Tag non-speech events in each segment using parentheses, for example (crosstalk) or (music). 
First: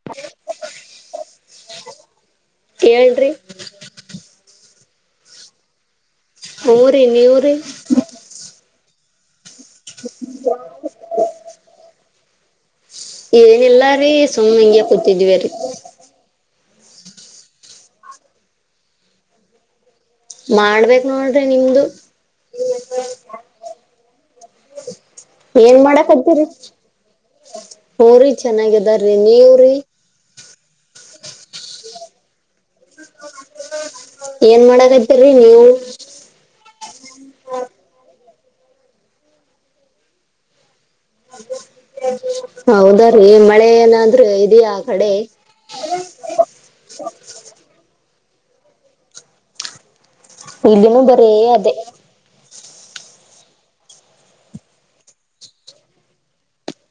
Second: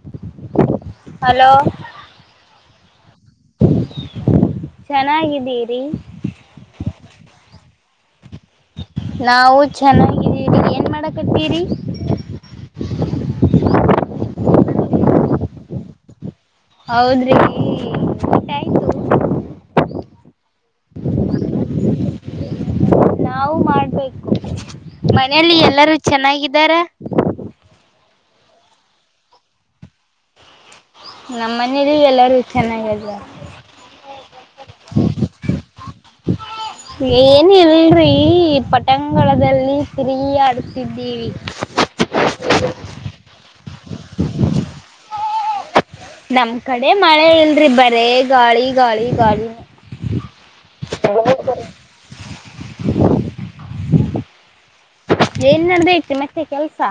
(inaudible) Hello ಹೇಳ್ರಿ ಚೆನ್ನಾಗಿದ್ದೀರಿ ಹ್ಮರೀ ನೀವರಿ ನಾವು ಚೆನ್ನಾಗಿದ್ದೀರಿ ಏನ್ ಮಾಡಕತ್ತೀರಿ. ಏನಿಲ್ಲ ರೀ ಸುಮ್ ಹಿಂಗೇ ಕೂತಿದ್ವಿವರಿ. ಹೌದ್ರಿ (unintelligible) ಮಾಡ್ಬೇಕ ನೋಡ್ರಿ ನಿಮ್ದು ನಾವು ಮಾಡ್ಬೇಕು ಮನೆಯಲ್ಲಿ ಎಲ್ಲರೂ ಚೆನ್ನಾಗಿದಾರ. ಹುರಿ ಚೆನ್ನಾಗಿದರಿ ನೀವ್ರಿ ನಮ್ಮ ಮನೇಲಿ ಎಲ್ಲಾರೂ ಚೆನ್ನಾಗ ಏನ್ ಮಾಡಕತ್ತೇರಿ ನೀವು (inaudible) ಏನ್ ಇಲ್ರಿ ಪಟಂಗ ಒಳಗಲ್ಲಿ ಫ್ರೀ ಆಡ್ತಿದ್ದೀವಿ. ಹೌದರೀ ಮಳೆ ಏನಾದ್ರ ಇದಯಾ ಆಕಡೆ ನಮ್ ಕಡೆ ಮಳೆ ಇಲ್ರಿ ಬರೇ ಗಾಳಿ ಗಾಳಿ ಗಾಳಿ ಇದನ್ನು ಬರೇ ಅದೇ ಏನ್ ನಡದತೇ ಮತ್ತೆ ಕೆಲ್ಸ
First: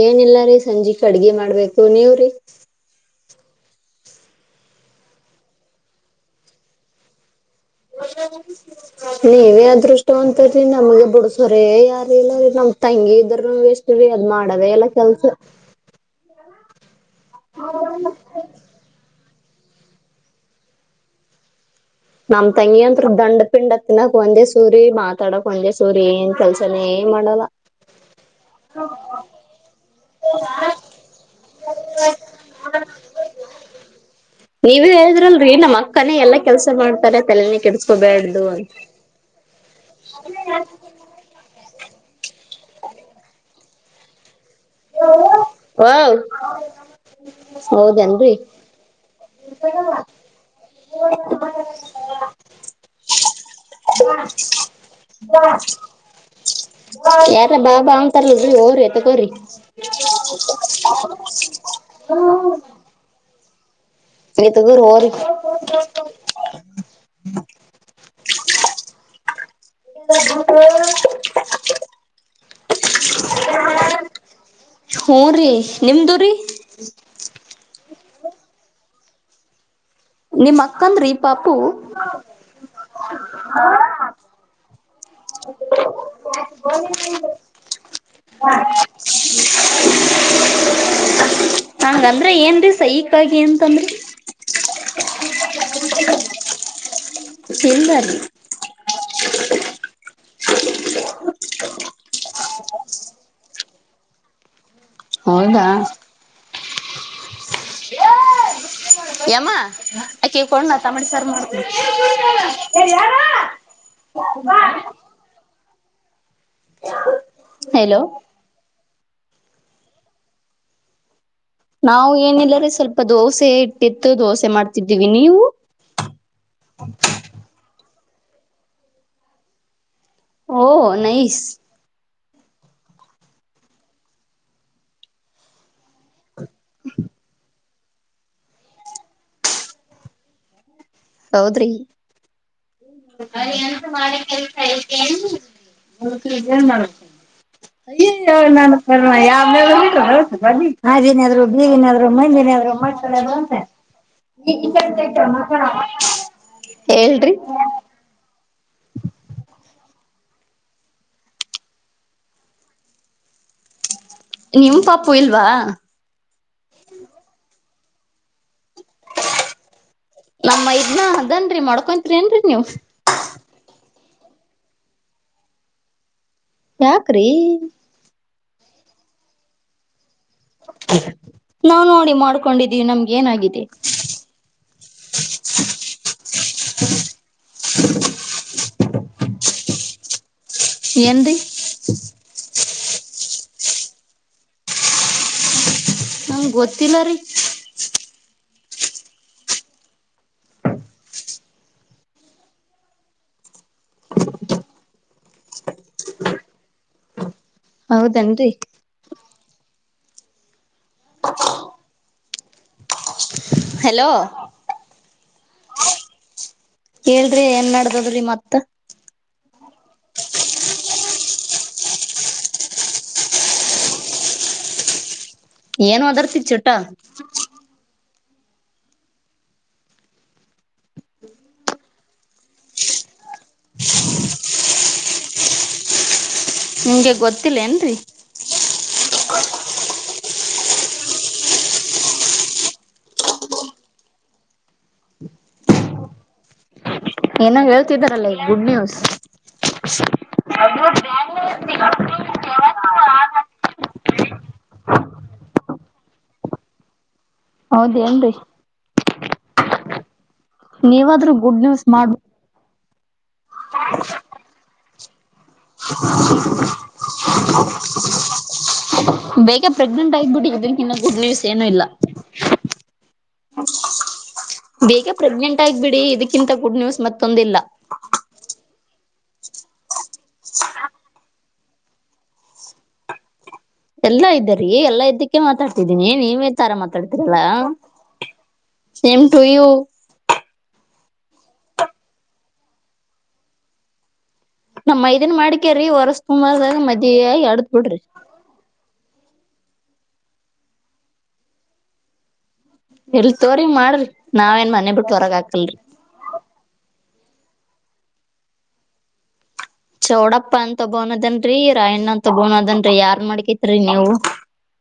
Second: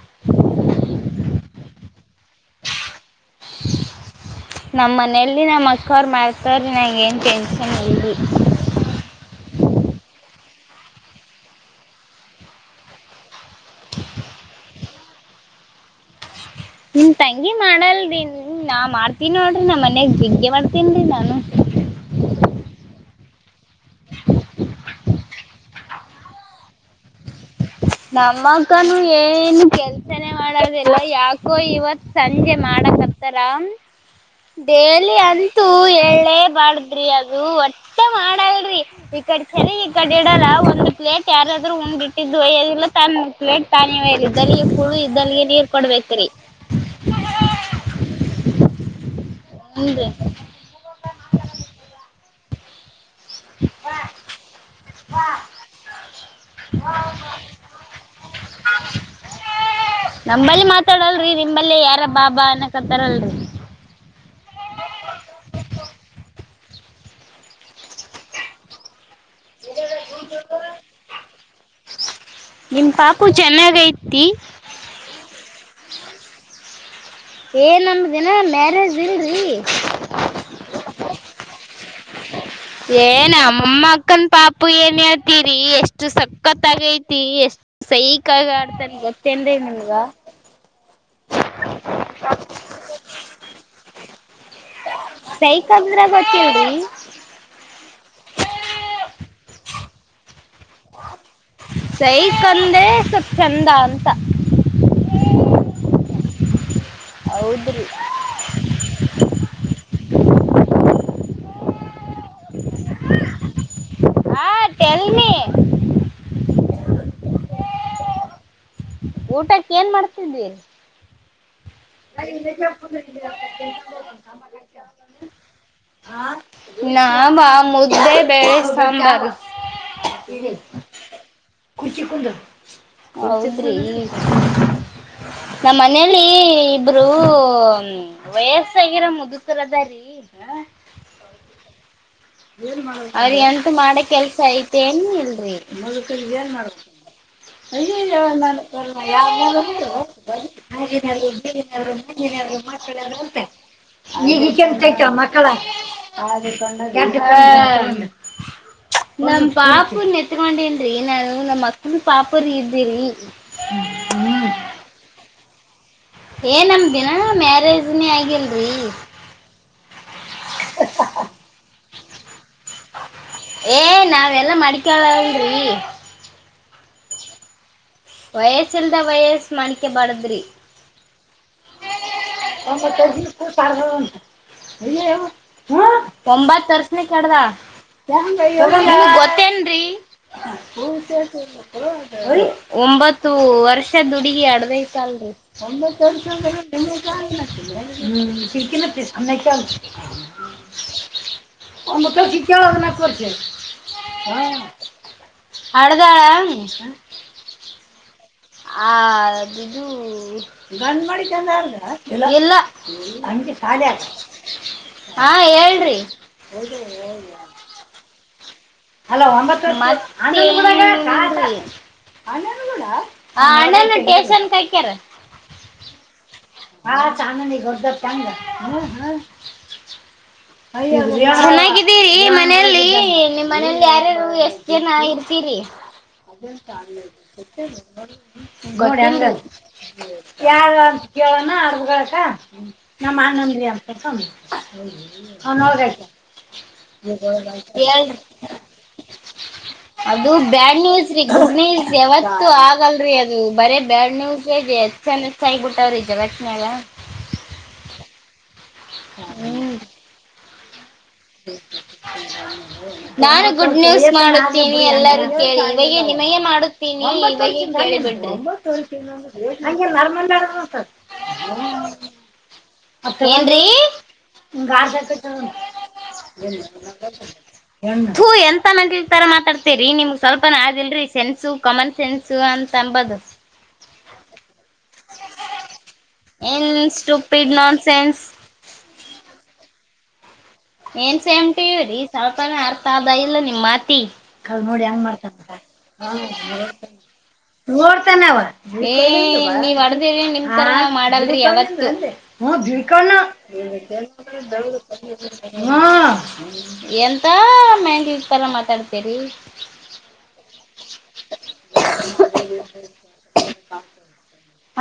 ಏನಿಲ್ಲರೀ ಸಂಜೆಕ ಅಡ್ಗೆ ಮಾಡ್ಬೇಕು ನೀವ್ರೀ (inaudible) ನಮ್ಮ ಮನೆಲ್ಲಿ ನಮ್ಮ ಅಕ್ಕ ಅವ್ರ ಮ್ಯಾಟರ್ ನ್ಯಾಗ ಏನ್ ಟೆನ್ಷನ್ ಇಲ್ರಿ. ನೀ ಏನೇ ಅದೃಷ್ಟವಂತದಿ ನಮಗೆ ಬುಡಸೋರ ಯಾರ ಇಲ್ಲಾರಿ ನಮ ತಂಗಿ ಇದ್ರ ವೇಸ್ ರೀ ಅದ ಮಾಡದೇ ಇಲ್ಲ ಕೆಲ್ಸ. ನಿನ್ ತಂಗಿ ಮಾಡಲ್ರಿ ನಾ ಮಾಡ್ತೀನ ನೋಡ್ರಿ ನಮ್ಮ ಮನ್ಯಗ್ ಜಿಗ್ಗೆ ಮಾಡ್ತನ್ರೀ ನಾನು ನಮ್ಮ ತಂಗಿ ಅಂತ್ರು ದಂಡ ಪಿಂಡ (unintelligible) ಒಂದೇ ಸೂರಿ ಮಾತಾಡಕ್ ಒಂದೇ ಸೂರಿ ಏನ್ ಕೆಲ್ಸ ತಲೆ ಮಾಡಲ್ಲ. ನಮ್ಮಕ್ಕನು ಏನು ಕೆಲ್ ಲ್ಸನೆ ಮಾಡದಿಲ್ಲ ಯಾಕೋ ಇವತ್ ಸಂಜೆ ಮಾಡಕತ್ತಾರ. ನೀವೇ ಡೇಲಿ ಹೇಳಿದ್ರಲ್ರರಿ ಅಂತೂ ನಮ್ಮ್ ಅಕ್ಕನೇ ಎಳ್ಳೆ ಎಲ್ಲಾ ಕೆಲ್ಸ ಬಾರ್ದರ್ರಿ ಮಾಡ್ತಾರೆ ಅದು ತಲೆನೇ ವಟ್ಟೆ ಕೆಡ್ಸ್ಕೋಬ್ಯಾಡ್ದು ಅಂತ ಮಾಡಲ್ಲರಿ ಈ ಕಡೆ. ಚರಿಗೀಕಡಿಡಲ್ಲ ಒಂದ ಪ್ಲೇಟ್ ಯಾರಾದ್ರೂ ಉಂಡ ಇಟ್ಟದ್ದ ಒಯ್ಯದಿಲ್ಲ ತನ್ನ ಪ್ಲೇಟ್ ತಾನೆ ಒಯ್ಯಲ್ಲ ಇದ್ದಲ್ಲಿಗೆ ಕುಳು ಇದ್ದಲ್ಲಿಗೆ ನೀ ಒ ಹೌದೇನ್ರಿ. ಹ್ಮ್ ನ್ರಿ. (unintelligible) (unintelligible) ಯಾಕ ಬಾಬಾ ಅಂತಾರಲ್ರಿ ಹೋರಿ ತಗೋರಿ. ನಮ್ಮಲ್ಲಿ ಮಾತಾಡಲ್ರಿ ನಿಂಬಲ್ಲಿ ಯಾರ ಬಾಬಾ ಅನ್ನಕತ್ತಾರಲ್ರಿ. ರಿ ತಗೋರಿ ಹೋರಿ. (unintelligible) ನಿಮ್ಮ ಪಾಪು ಚೆನ್ನಾಗೈತಿ. ಹೂ ರೀ ನಿಮ್ದು ರೀ. ಏ ನಮ್ಮದಿನ ಮ್ಯಾರೇಜ್ ಇಲ್ರಿ. ನಿಮ್ಮ್ ಅಕ್ಕಂದ್ರಿ ಪಾಪು. ಏ ನಮ್ಮ ಅಕ್ಕನ್ ಪಾಪು ಏನ್ಹೇಳ್ ಇತರಿ ಎಷ್ಟು ಸಕ್ಕತ್ತಾಗ ಐತಿ ಎಷ್ಟ ಸೈಕಾಗ ಆಡ್ತನ್ ಗೊತ್ತೇನ್ರಿ ನಿಮಗ. ಹಂಗಂದ್ರ ಏನ್ರೀ ಸೈಕಾಗಿ ಅಂತಂದ್ರಿ. ಸೈಕ್ಂದ್ರ ಗೊತ್ತಿಲ್ರಿ. ಇಲ್ಲಾರಿ. ಸೈಕಂದ್ರೆ ಸ್ವಲ್ಪ ಚಂದ ಅಂತ. ಹೌದಾ. ಹೌದ್ರಿ. ಯಮ್ಮ ಅಕಿ ಕೊಂಡ ನ ತಮ್ಮಟಿ ಸಾರ ಮಾಡ್ತನ ಎ ಯಾರೋ. ಹಾ ಟೆಲ್ ಮೀ. ಹೆಲೋ. ಊಟಕ್ಕೆನ್ ಮಾಡ್ತಿದ್ದಿ. ನಾವು ಏನಿಲ್ಲರಿ ಸ್ವಲ್ಪ ದೋಸೆ ಇಟ್ಟಿತ್ತು ದೋಸೆ ಮಾಡ್ತಿದ್ದೀವಿ ನೀವು. ನಾವಾ ಮುದ್ದೆ ಬೆಳೆ ಸಾಂಬಾರ್. ಓ ನೈಸ್ ಕುರ್ಚಿ ಕುಂದ್ರ ಹೌದ್ ನಮ್ಮ ಮನೆಯಲ್ಲಿ ಇಬ್ಬರೂ. ವಯಸ್ಸಾಗಿರೋ ಮುದುಕರದಾರೀ. (unintelligible) ಹೌದ್ರಿ. ಅವ್ರಿ ಐ ಅಂತ ಎಂತ ಮಾಡ ಮಾಡಕ್ ಕೆಲ್ಸ ಐತೆ ಏನ್ ಐತೇನ್ರೀ ಇಲ್ರಿ ಹೌದರಿ ಇದೇನ್ (unintelligible) ಅಯ್ಯಯ್ಯ ನನ್ನ ಕರ್ಮ (unintelligible) ಹಾದಿ ನೆದರು ಬೀದಿ ನೆದರು ಮಂದಿ ನೆದರು (unintelligible) ಈಗ ಕೆಲ್ಸ ಆಯ್ತೋ ಮಕ್ಕಳಾ ಹಾದಿ ಹೇಳ್ರಿ ಕಣ್ಣು (unintelligible) ನಮ್ ಪಾಪುನ ಎತ್ಕೊಂಡೆನ್ರಿ ನಾನು ನಮ್ಮ ಅಕ್ಕನ ಪಾಪುರಿ ಇದರಿ. ನಿಮ್ಮ ಪಾಪು ಇಲ್ವಾ. ಏ ನಮದಿನ ಮ್ಯಾರೇಜ್ನೇ ಆಗಿಲ್ರಿ. ನಮ್ಮ್ ಮೈದ್ನ ಅದನ್ರಿ ಮಡ್ಕೊಂತರಿ ಏನ್ರರಿ ನೀವು. ಏ ನಾವೆಲ್ಲಾ ಮಡಕಳಲರಿ. ಯಾಕ್ರಿ?. ವಯಸ್ಸಲ್ದ ವಯಸ್ ಮಡಿಕೆಬಾರದರಿ. ನಾವ್ ನೋಡಿ ಮಾಡ್ಕೊಂಡಿದ್ದೀವಿ ನಮ್ಗೆ ಏನಾಗಿದೆ. ಅಯ್ಯ ಹ ಒಂಬತ್ ವರ್ಷದಕಿ ಹಡದಾಳ. ಗೊತ್ತೇನ್ರಿ. ಏನ್ರಿ ಒಂಬತ್ತು ವರ್ಷದ ದುಡುಗಿ ಅಡದೈತಲ್ರರಿ ಒತ್ತುರ್. ನಮ್ಗ್ ಗೊತ್ತಿಲ್ಲರಿ ೀನ್ನ (unintelligible) ಆಮ್ಮ ಕರ್ಚಿ ಕ ಆದ ನ ಕೊರ್ ಹ (unintelligible) ಹಡದಾಳ. ಹೌದನ್ರಿ. ಅದುದು ಚ (unintelligible) ಅದೇ ಹಲೋ ಹಾ ಹೇಳ್ರಿ. ಕೇಳ್ರಿ ಏನ್ ನಡ್ದದ್ರಿ ಮತ್. ಅಲ ಒಂಬತ್ತು ಮಾತ್ ಏನ್ ರಿ. ಅಣ್ಣ ಕೂಡ ಅಣ್ಣ ಟೇಶನ್ ಕ ಹಾಕ್ಯಾರ. ಏನ್ ವದರತ್ತಿ. ಹಾ ಚನ್ನ ನಿಗದ ಚಂದ ಹ ಹ.. ಚೆನ್ನಾಗಿದ್ದೀರಿ ಮನೆಯಲ್ಲಿ ನಿಮ್ ಮನೇಲಿ ಯಾರಾರು ಎಷ್ಟ್ ಜನ ಇರ್ತೀರಿ. ಹ ನಿಮ್ಗೆ ಗೊತ್ತಿಲ್ಲೇನ್ರಿ (unintelligible) ಅಂತ ಆ ಯಾರ (unintelligible) ಯವನ ಅರುಗತ ನ ಮಾನಂದ ಲ. ಸಣ್ಣವಗೆಷ್ಟ್ಟ. ಏನೋ ಹೇಳ್ತಿದಾರಲ್ಲ ಈ ಗುಡ್ ನ್ಯೂಸ್ ಅ (unintelligible) ಇದು ಬ್ಯಾಡ್ ನ್ಯೂಸ್ ರೀ ಗುಡ್ ನ್ಯೂಸ್ ಯಾವತ್ತು ಆಗಲ್ರರಿ ಅದು ಬರ ಬ್ಯಾಡ್ ನ್ಯೂಸ್. ಚೆಂದ ಕಾಯಿಬಿಟ್ಟ ಅವ್ರ ಜಗತನಾಗ್. ಹೌದ ಏನ್ರಿ. ಹ್ಮ್ ನೀವಾದ್ರೂ ಗುಡ್ ನ್ಯೂಸ್ ಮಾಡಬ. ನಾನು ಗುಡ್ ನ್ಯೂಸ್ ಮಾಡುತ್ತೀನಿ ಎಲ್ಲರ ಕೇಳಿ ಇವಗೆ ನಿಮಗೆ ಮಾಡುತ್ತೀನಿ ಇವಬಿಟ್ಟು. ಬೇಗ ಪ್ರೆಗ್ನೆಂಟ್ ನರ್ಮಂದ. ಆಗ್ಬಿಡಿ ಇದಕ್ಕಿನ್ನ ಗುಡ್ ನ್ಯೂಸ್ ಏನು ಇಲ್ಲ ಏನರೀ?................ ಬೇಗ ಪ್ರೆಗ್ನೆಂಟ್ ಆಗ್ಬಿಡಿ ಇದಕ್ಕಿಂತ ಗುಡ್ ನ್ಯೂಸ್ ಮತ್ತೊಂದಿಲ್ಲ ತೋ ಎಂತ ಮಂಲಿ ತರ ಮಾತಾಡ್ತೇರಿ ನಿಮ್ಗ್ ಸ್ವಲ್ಪನ ಆ ಆದಿಲ್ರರಿ ಸೆನ್ಸು ಕಾಮನ್ ಸೆನ್ಸ ಅಂತ ಅಂಬದು. (unintelligible) ಎಲ್ಲಾ ಇದ್ದಾರಿ ಎಲ್ಲಾ ಇದ್ದಕ್ಕೆ ಮಾತಾಡ್ತಿದ್ದೀನಿ ನೀವೇ ಏನ್ ತರ ಮಾತಾಡ್ತಿರಲ್ಲ. Stupid nonsense same to you. ಏನ್ ಸೇಮಟಿವವ್ರೀ ಸ್ವಲ್ಪನೇ ಅರ್ಥ ಆದದ ಇಲ್ಲ ನಿಮ್ ಮಾತಿ ಕಾ ನೋಡಿ ನಮ್ ಹೆಂಗ ಮೈದನ್ ಮಾಡ್ತಾನ ಮಾಡ್ಕ್ಯರಿ ವರ್ಷ ತುಂಬಾದಾಗ ಮದ್ವಿ ಆಗಿ ಅಡದ್ ಬಿಡ್ರಿ ನೋಡ್ತಾನ ಅವ. ಏ ನೀ ಹೊಡದಿ ನಿಮ್ ತರ ನಾವ್ ಮಾಡಲ್ ರೀ ಯಾವತ್ತು. ಎಲ್ ತೋರಿ ಮಾಡ್ರಿ ನಾವೇನ್ ಮನೆ ಬಿಟ್ಟು ಹೊರಗ್ (unintelligible) ಹಾಕಲ್ರಿ ಹ ಎಂತ ಮ್ಯಾಂದಿವಿ ತರ ಮಾತಾಡತೇರಿ. ಚೌಡಪ್ಪ ಅಂತ ಒಬವ್ನ್ ಅದನ್ ರೀ ರಾಯಣ್ಣ ಅಂತ ಒಬವ್ನ್ ಅದನ್ ರೀ ಯಾರ್ ಮಾಡ್ಕತ್ರಿ ನೀವು.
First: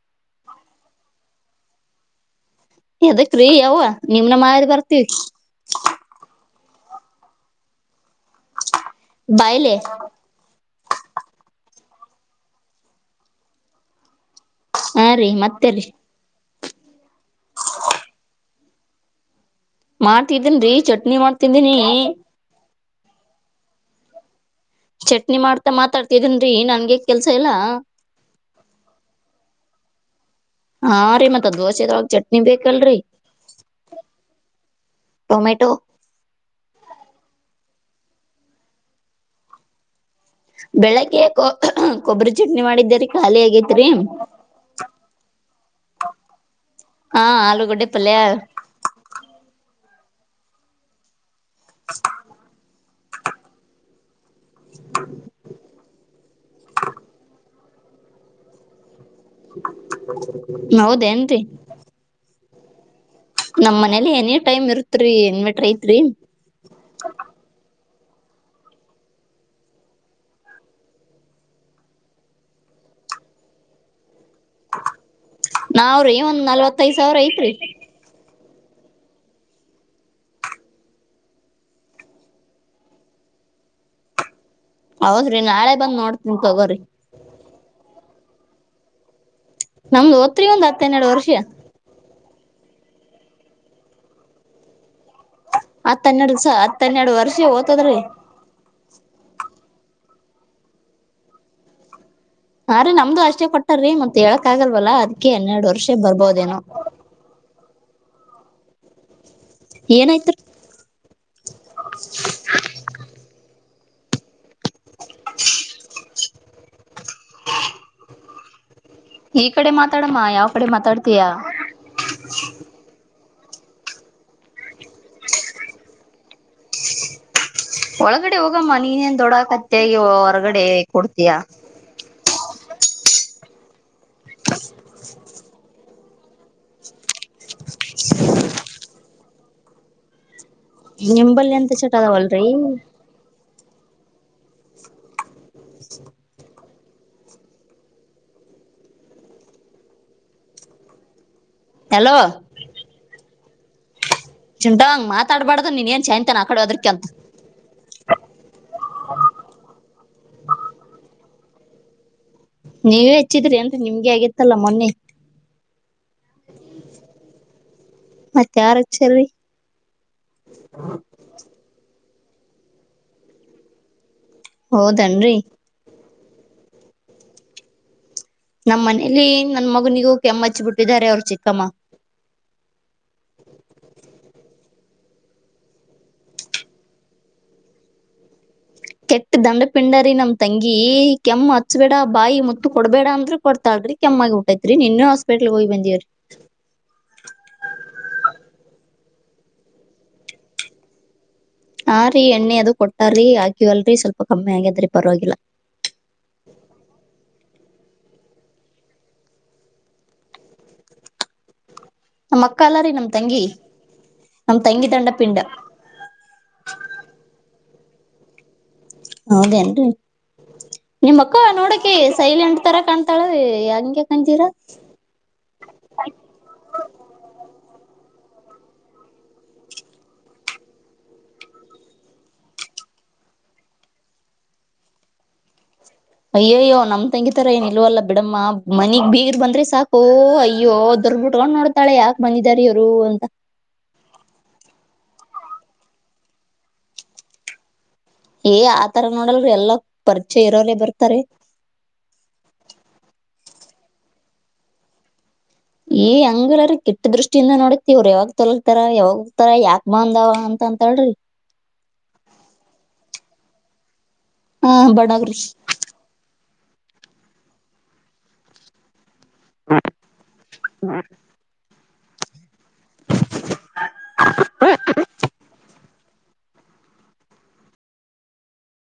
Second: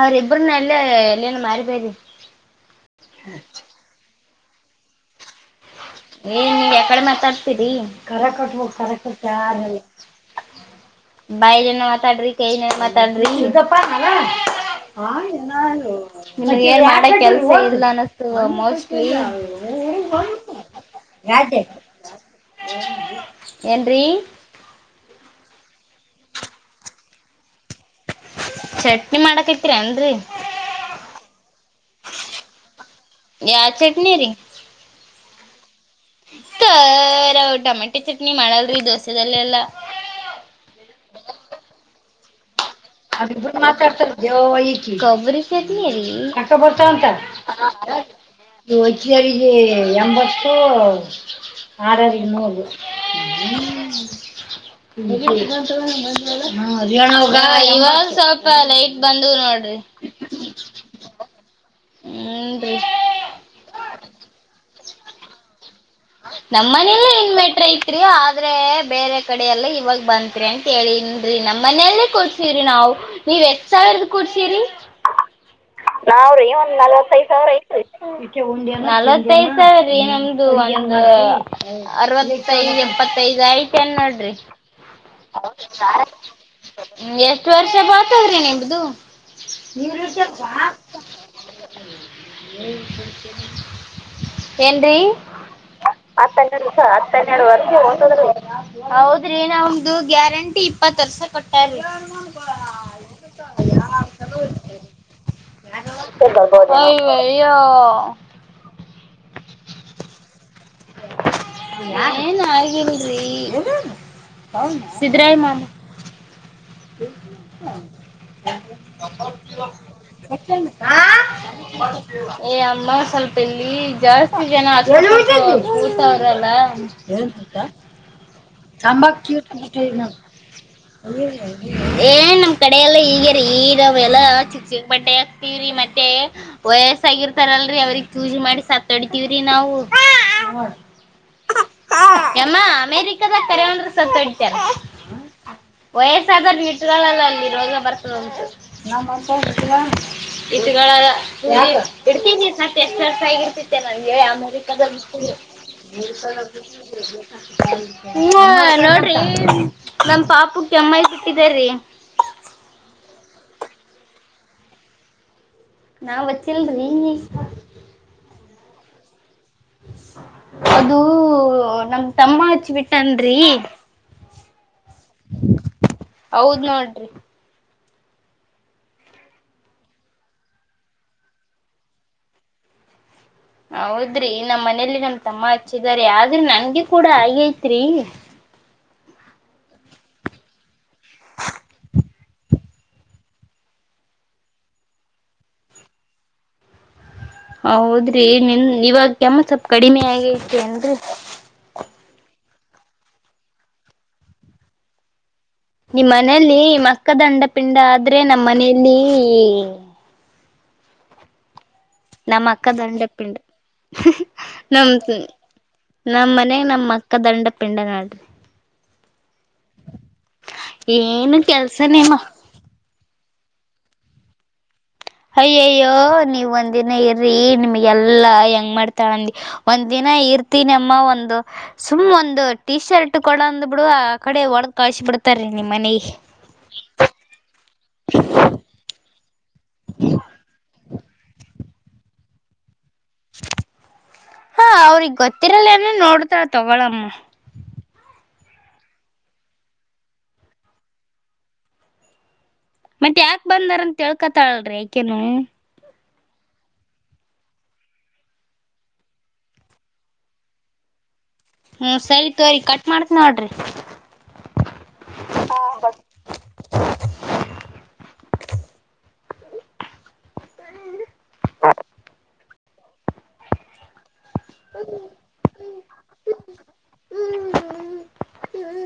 ಅವ್ರ ಇಬ್ಬ್ರನ್ನ ಎಲ್ಲ ಎನ್ ಮಾರಿಬೇರಿ. ಅದಕ್ ರೀ ಯವ್ವ ನಿಮ್ನ ಮಾರಿ ಬರ್ತೀವಿ. ಏನ್ ನೀ ಯಕಡೆ ಮಾತಾಡ್ತೀರಿ ಕರ ಕಟ್ಟಿ ಕರ ಕಟ್ಟಿ ಬಾಯ್ಲೆ ಆಮೇಲೆ ಬಾಯಲನ ಮಾತಾಡ್ರಿ ಕೈಲನ ಮಾತಾಡ್ರಿ ಹಾ ರೀ ಮತ್ತೇರಿ (unintelligible) ಏನ್ ಮಾಡಕೆಲ್ಸ ಇಲ್ಲಾ ಅನಸತದ್ ಮೋಸ್ಟ್ ಲೀ ಮಾಡ್ತಿದ್ದೀನ್ ರೀಚ ಯಾಡ್ ಏನ್ರೀ ಚಟ್ನಿ ಮಾಡ್ತಾ ಮಾತಾಡ್ತಿದನ್ರಿ ನನ್ಗೆ ಯಾಕ ಕೆಲ್ಸಾ ಇಲ್ಲಾ ಚಟ್ನಿ ಮಾಡಕತಿರೇನರಿ ಹಾ ರೀ ಮತ್ತ ದೋಸೆದೋಳಗ ಚಟ್ನಿ ಬೇಕಲ್ರರಿ ಯಾವ ಚಟ್ನಿ ರೀ ಟೊಮೆಟೊ ತ್ತೋ ಟೊಮೆಟೆ ಚಟ್ನಿ ಮಾಡಲ್ರಿ ದೋಸೆದಲ್ಲೆಲ್ಲಾ ಬೆಳಿಗ್ಗೆ ಕೊಬ್ಬರಿ ಚಟ್ನಿ ಮಾಡಿದ್ದೇರಿ ಖಾಲಿ ಆಗೇತ್ರಿ (unintelligible) ಬರ್ತಾವಂತ ಹಾ ಆಲೂಗೊಡ್ಡೆ ಪಲ್ಯಾ ಇ ಒತ್ತಿಯರಿಗೆ ಎಂಬತ್ತು ಆರರಿಗೆ ನೂರು (unintelligible) (unintelligible) ಇವಾಗ ಸ್ವಲ್ಪ ಲೈಟ್ ಬಂದ ನೋಡ್ರಿ ಹೌದೇ ಏನ್ರಿ ಹುಂ ರಿ ನಮ್ ಮನೇಲಿ ಎನಿ ಟೈಮ್ ಇರ್ತ್ರಿ ಎನ್ ಮೆಟ್ರ ಐತ್ರಿ ನಮ್ ಮನೇಲ್ಲಿ ಇನ್ ಮೆಟ್ರ ಐತ್ರಿ ಆದ್ರೆ ಬೇರೆ ಕಡೆ ಎಲ್ಲಾ ಇವಾಗ ಬಂತ ರಿ ಅಂತ ಹೇಳನ್ರೀ ನಮ್ಮ ಮನೆಯಲ್ಲೇ ಕೊಡ್ಸಿವವ್ರಿ ನಾವು ನೀವ್ ಎಷ್ಟ ಸಾವಿರದ ಕುಡಿಸಿರಿ ನಾವ್ರಿ ಒಂದ್ ನಲ್ವತ್ತೈದ್ ಸಾವಿರ ನಲ್ವತ್ತೈಐದ ಸಾವಿರದ ಐತ್ರಿ ಐತಿ ನಲವತ್ತೈದು ಸಾವಿರದರಿ ನಮ್ದು ಒಂದು ಅರವತ್ತಐದು ಎಪ್ಪತ್ತೈದ್ ಐಯ್ತ ನ್ ನೋಡ್ರಿ ಹೌದ್ರಿ ನಾಳೆ ಬಂದ್ ನೋಡ್ತೀನ ತೊಗೋರಿ ಎಷ್ಟ ವರ್ಷ ಬಾಳತದ್ರಿ ನಿಮ್ದು ನಮ್ದು ಒತ್ರಿ ಒಂದ್ ಹತ್ತಹನೇರಡು ವರ್ಷ ಏನ್ರೀ ಹತ್ ಹತ್ತ ಹನ್ನೆರಡ್ ಸ ಹೆರಡು ದಿವಸ ಹತ್ ಹನ್ನೆರಡ್ ಹತ್ತ ಹನ್ನೆರಡು ವರ್ಷ ಓತದ್ರಿ ಹೋತದ್ರಿ ಅದ ಹೌದ್ರಿ ನಮ್ದು ಗ್ಯಾರಂಟಿ ಇಪ್ಪತ್ ವರ್ಷ ಕೊಟ್ಟಾ ರೀ ಹ ರೀ ನಮ್ದು ಅಷ್ಟೇ ಕೊಟ್ಟಾರೀ ಮತ್ ಹೇಳಕ್ ಆಗಲ್ವಲ್ಲ ಅದಕ ಹನ್ನೆರಡು ವರ್ಷ ಬರ್ಬೋದೇನೋ ಯ ಯೋ ಏನಾಯ್ತರಿ ನಾ ಏನ್ ಆಗಿಲರೀ (unintelligible) ಸಿದ್ರಾಯ ಮಾಮ ಈ ಕಡೆ ಮಾತಾಡಮ್ಮ ಯಾವ ಕಡೆ ಮಾತಾಡ್ತೀಯಾ ಏ ಅಮ್ಮ ಸ್ವಲ್ಪ ಇಲ್ಲಿ ಜಾಸ್ತಿ ಜನ ಅ ಊಸ ಅವ್ರಲ್ಲಾ (unintelligible) ಒಳಗಡೆ ಹೋಗಮ್ಮ ನೀನೇನ್ ದೊಡ್ಡ ಕ್ಯೂಟ್ ಐತ್ ಕತ್ತಿಯಾಗಿ ನೋಡ್. ಹೊರಗಡೆ ಕುಡತ್ತಿಯಾ ಅಯ್ಯಯ್ಯೋ. ಏನ್ ನಮ್ ಕಡೆ ಎಲ್ಲಾ ಹೀಗೆ ರೀ ನಾವು ಎಲ್ಲಾ ಚಿಕ್ಕ ಚಿಕ್ಕ ಬಟ್ಟೆ ವ್ರಿ ಮತ್ತೆ ವಯಸ್ಸಾಗೀರತ್ತಾರಲ್ರೀ ಅವ್ರಗ್ ಸೂಜಿ ಮಾಡಿ ಸತ್ತ ಹೋಡಿ ವ್ರಿ ನಾವು ನಿಂಬಲ್ಲಿ ಎಂತಾ ಚಟಾ ಅದಾವಲರೀ ಕರೆ ಅಂದ್ರ ಸತ್ ಹೋಡಿತಾರ (unintelligible) ವಯಸ್ಸಾದವ್ರ ಇಟ್ಗಳಲಾಲ್ಲ ಅಲ್ಲಿ ರೋಗ ಬರ್ತದ ಉಂಟು (unintelligible) ಇಟ್ಟುಕೊಳ್ಳಲ್ಲ ಹಲೋ ಇಟತಿ ಗಿ ಸತ್ ಎಷ್ಟು ವರ್ಷ ಆಗ ಇರ್ತೆ ನನ್ಗೆ ಚಿಂಟಾಂಗ್ ಮಾತಾಡ್ಬಾರ್ದು ನೀನ್ ಏನ್ ಸಾಯಂತನ ಆ ಕಡೆ ಹೋದ್ರಕಿ ಅಂತ (unintelligible) (unintelligible) ಹೂ ನೋಡ್ರಿ ನಮ ಪಾಪುಗ ಕೆಮ್ಮು ಆಗ್ಬಿಟ್ಟಿದೆ ರೀ ನೀವೇ ಹೆಚ್ಚಿದ್ರಿ ಅಂತ ನಿಮ್ಗೆ ಆಗಿತ್ತಲ್ಲಾ ಮೊನ್ನೆ ನಾವ್ ಅಚ್ಚಿಲ್ರಿ ನೀ ಮತ್ತ ಯಾರ ಹಚ್ಚರೀ ಅದು ನಮ್ ತಮ್ಮ ಹಚ್ಬಿಟ್ಟನ್ರಿ ಹೌದನ್ರಿ ಹೌದ್ ನೋಡ್ರಿ ನಮ್ಮ್ ಮನೇಲಿ ನನ್ ಮಗನಿಗೂ ಕೆಮ್ಮ ಹಚ್ಚಿ ಬಿಟ್ಟಿದ್ದಾರೆ ಅವ್ರು ಚಿಕ್ಕಮ್ಮ ಹೌದ್ರಿ ನಮ್ಮ್ ಮನೇಲಿ ನಮ್ ತಮ್ಮ ಹಚ್ಚಿದಾರೆ ಆದ್ರೆ ನನ್ಗೆ ಕೂಡ ಹಾಗೆಐತ್ರಿ ಕೆಟ್ಟ ದಂಡ ಪಿಂಡರಿ ನಮ ತಂಗಿ ಕೆಮ್ಮ ಹಚ್ಬಿಡ ಬಾಯಿ ಮುತ್ ತ್ತ್ ಕೊಡ್ಬೇಡಂದ್ರೆ ಕೊಡ ಕೊಡ್ತಲ್ರೀ ಕೆಮ್ಮಗ ಟೈತ್ರಿ ನಿನ್ನೇ ಹಾಸ್ಪಿಟಲ್ ಹೋಗಿ ಬಂದಿವವರಿ ಹೌದ್ರಿ ನಿನ್ ಇವಾಗ ಕೆಮ್ಮ ಸ್ವಪ್ ಕಡಿಮೆ ಆಗೈತೆ ಏ ನ್ರಿ ಹಾ ರೀ ಎಣ್ಣೆ ಅದು ಕೊಟ್ಟಾರಿ ಹಾಕಿ ವಲ್ರಿ ಸ್ವಲ್ಪ ಕಮ್ಮಿ ಆಗ್ಯದ್ರಿ ಪರವಾಗಿಲ್ಲ ನಿಮ್ಮ್ ಮನೆಯಲ್ಲಿ ಮಕ್ಕ ದಂಡಪಿಂಡ ಆದ್ರೆ ನಮ್ಮ್ ಮನೆಯಲ್ಲಿ ನಮ್ ನಮ್ಮ ಅಕ್ಕ ಅಲ್ಲಾರಿ ನಮ್ ದಂಡಪ್ಪಿಂಡ ತಂಗಿ ನಮ್ ತಂಗಿ ನಮ ದಂಡ ಪಿಂಡ ನಮ್ಮ್ ಮನೆಗ ನಮ್ ಅಕ್ಕ ದಂಡ ಪಿಂಡ ಅದಾಳ್ರಿ ಹೌದೇನ್ರಿ ನಿಮ್ಮಕ್ಕ ಏನು ನೋಡಕಿ ಕೆಲ್ಸನೇಮ್ಮ ಸೈಲೆಂಟ್ ತರ ಕಾಣ ತಾಳವ ಹಂಗ್ ಯಾಕ್ ತಂಗಿರ ಅಯ್ಯಯ್ಯೋ ನೀವ್ ಒಂದಿನ ಇರ್ರಿ ನಿಮ್ಗೆಲ್ಲಾ ಹೆಂಗ್ ಮಾಡ್ತಾಳಂದಿ ಒಂದ್ ದಿನ ಇರ್ತ ನಮ್ಮ ಒಂದು ಸುಮ್ ಒಂದು ಟೀ ಶರ್ಟ್ ಕೊಡ ಅಂದ್ ಬಿಡು ಆ ಕಡೆ ಒಳಗ ಕಳ್ ಬಿಡ್ತಾರೀ ನಿಮ್ಮ್ ಮನೆ ಅಯ್ಯಯ್ಯೋ ನಮ್ ತಂಗಿತರಾ ಏನ್ ನಿಲ್ವಲ್ಲ ಬಿಡಮ್ಮ ಮನಿಗ್ ಬೀರ ಬಂದ್ರೆ ಸಾಕು ಅಯ್ಯೋ ದೊರ್ಬುಟ್ಕೊಂಡ್ ನೋಡ್ತಾಳೆ ಯಾಕ ಬಂದಿದಾರ ಇವ್ರು ಅಂತ ಹಾ ಅವ್ರಗ್ ಗೊತ್ತಿರಲ್ಲ ಏನ ನೋಡ್ತಾಳ ತಗೊಳಮ್ಮ ಏ ಆತರ ನೋಡಲ್ ಎಲ್ಲ ಪರಿಚಯ ಇರೋಲ್ಲೇ ಬರ್ತಾರೆ ಮತ್ ಯಾಕ ಬಂದಾರಂತ ತಿಲಕಂತಲ ಅಲ್ರೀ ಆಕಿನು ಈ ಹಂಗಲರೀ ಕೆಟ್ಟು ದೃಷ್ಟಿಯಿಂದ ನೋಡಕ್ತಿವ್ರ ಯಾವಾಗ ತೊಲತಾರ ಯಾವಾಗತಾರ ಯಾಕ್ ಬಂದವ ಅಂತ ಅಂತಾಳ್ರಿ ಹ್ಮ್ ಸರಿ ತೋರಿ ಕಟ್ ಮಾಡ್ತ್ ನೋಡ್ರಿ ಹಾ ಬಡ (unintelligible) ಹ್ಮ್ ಹ್ಮ್ (inaudible)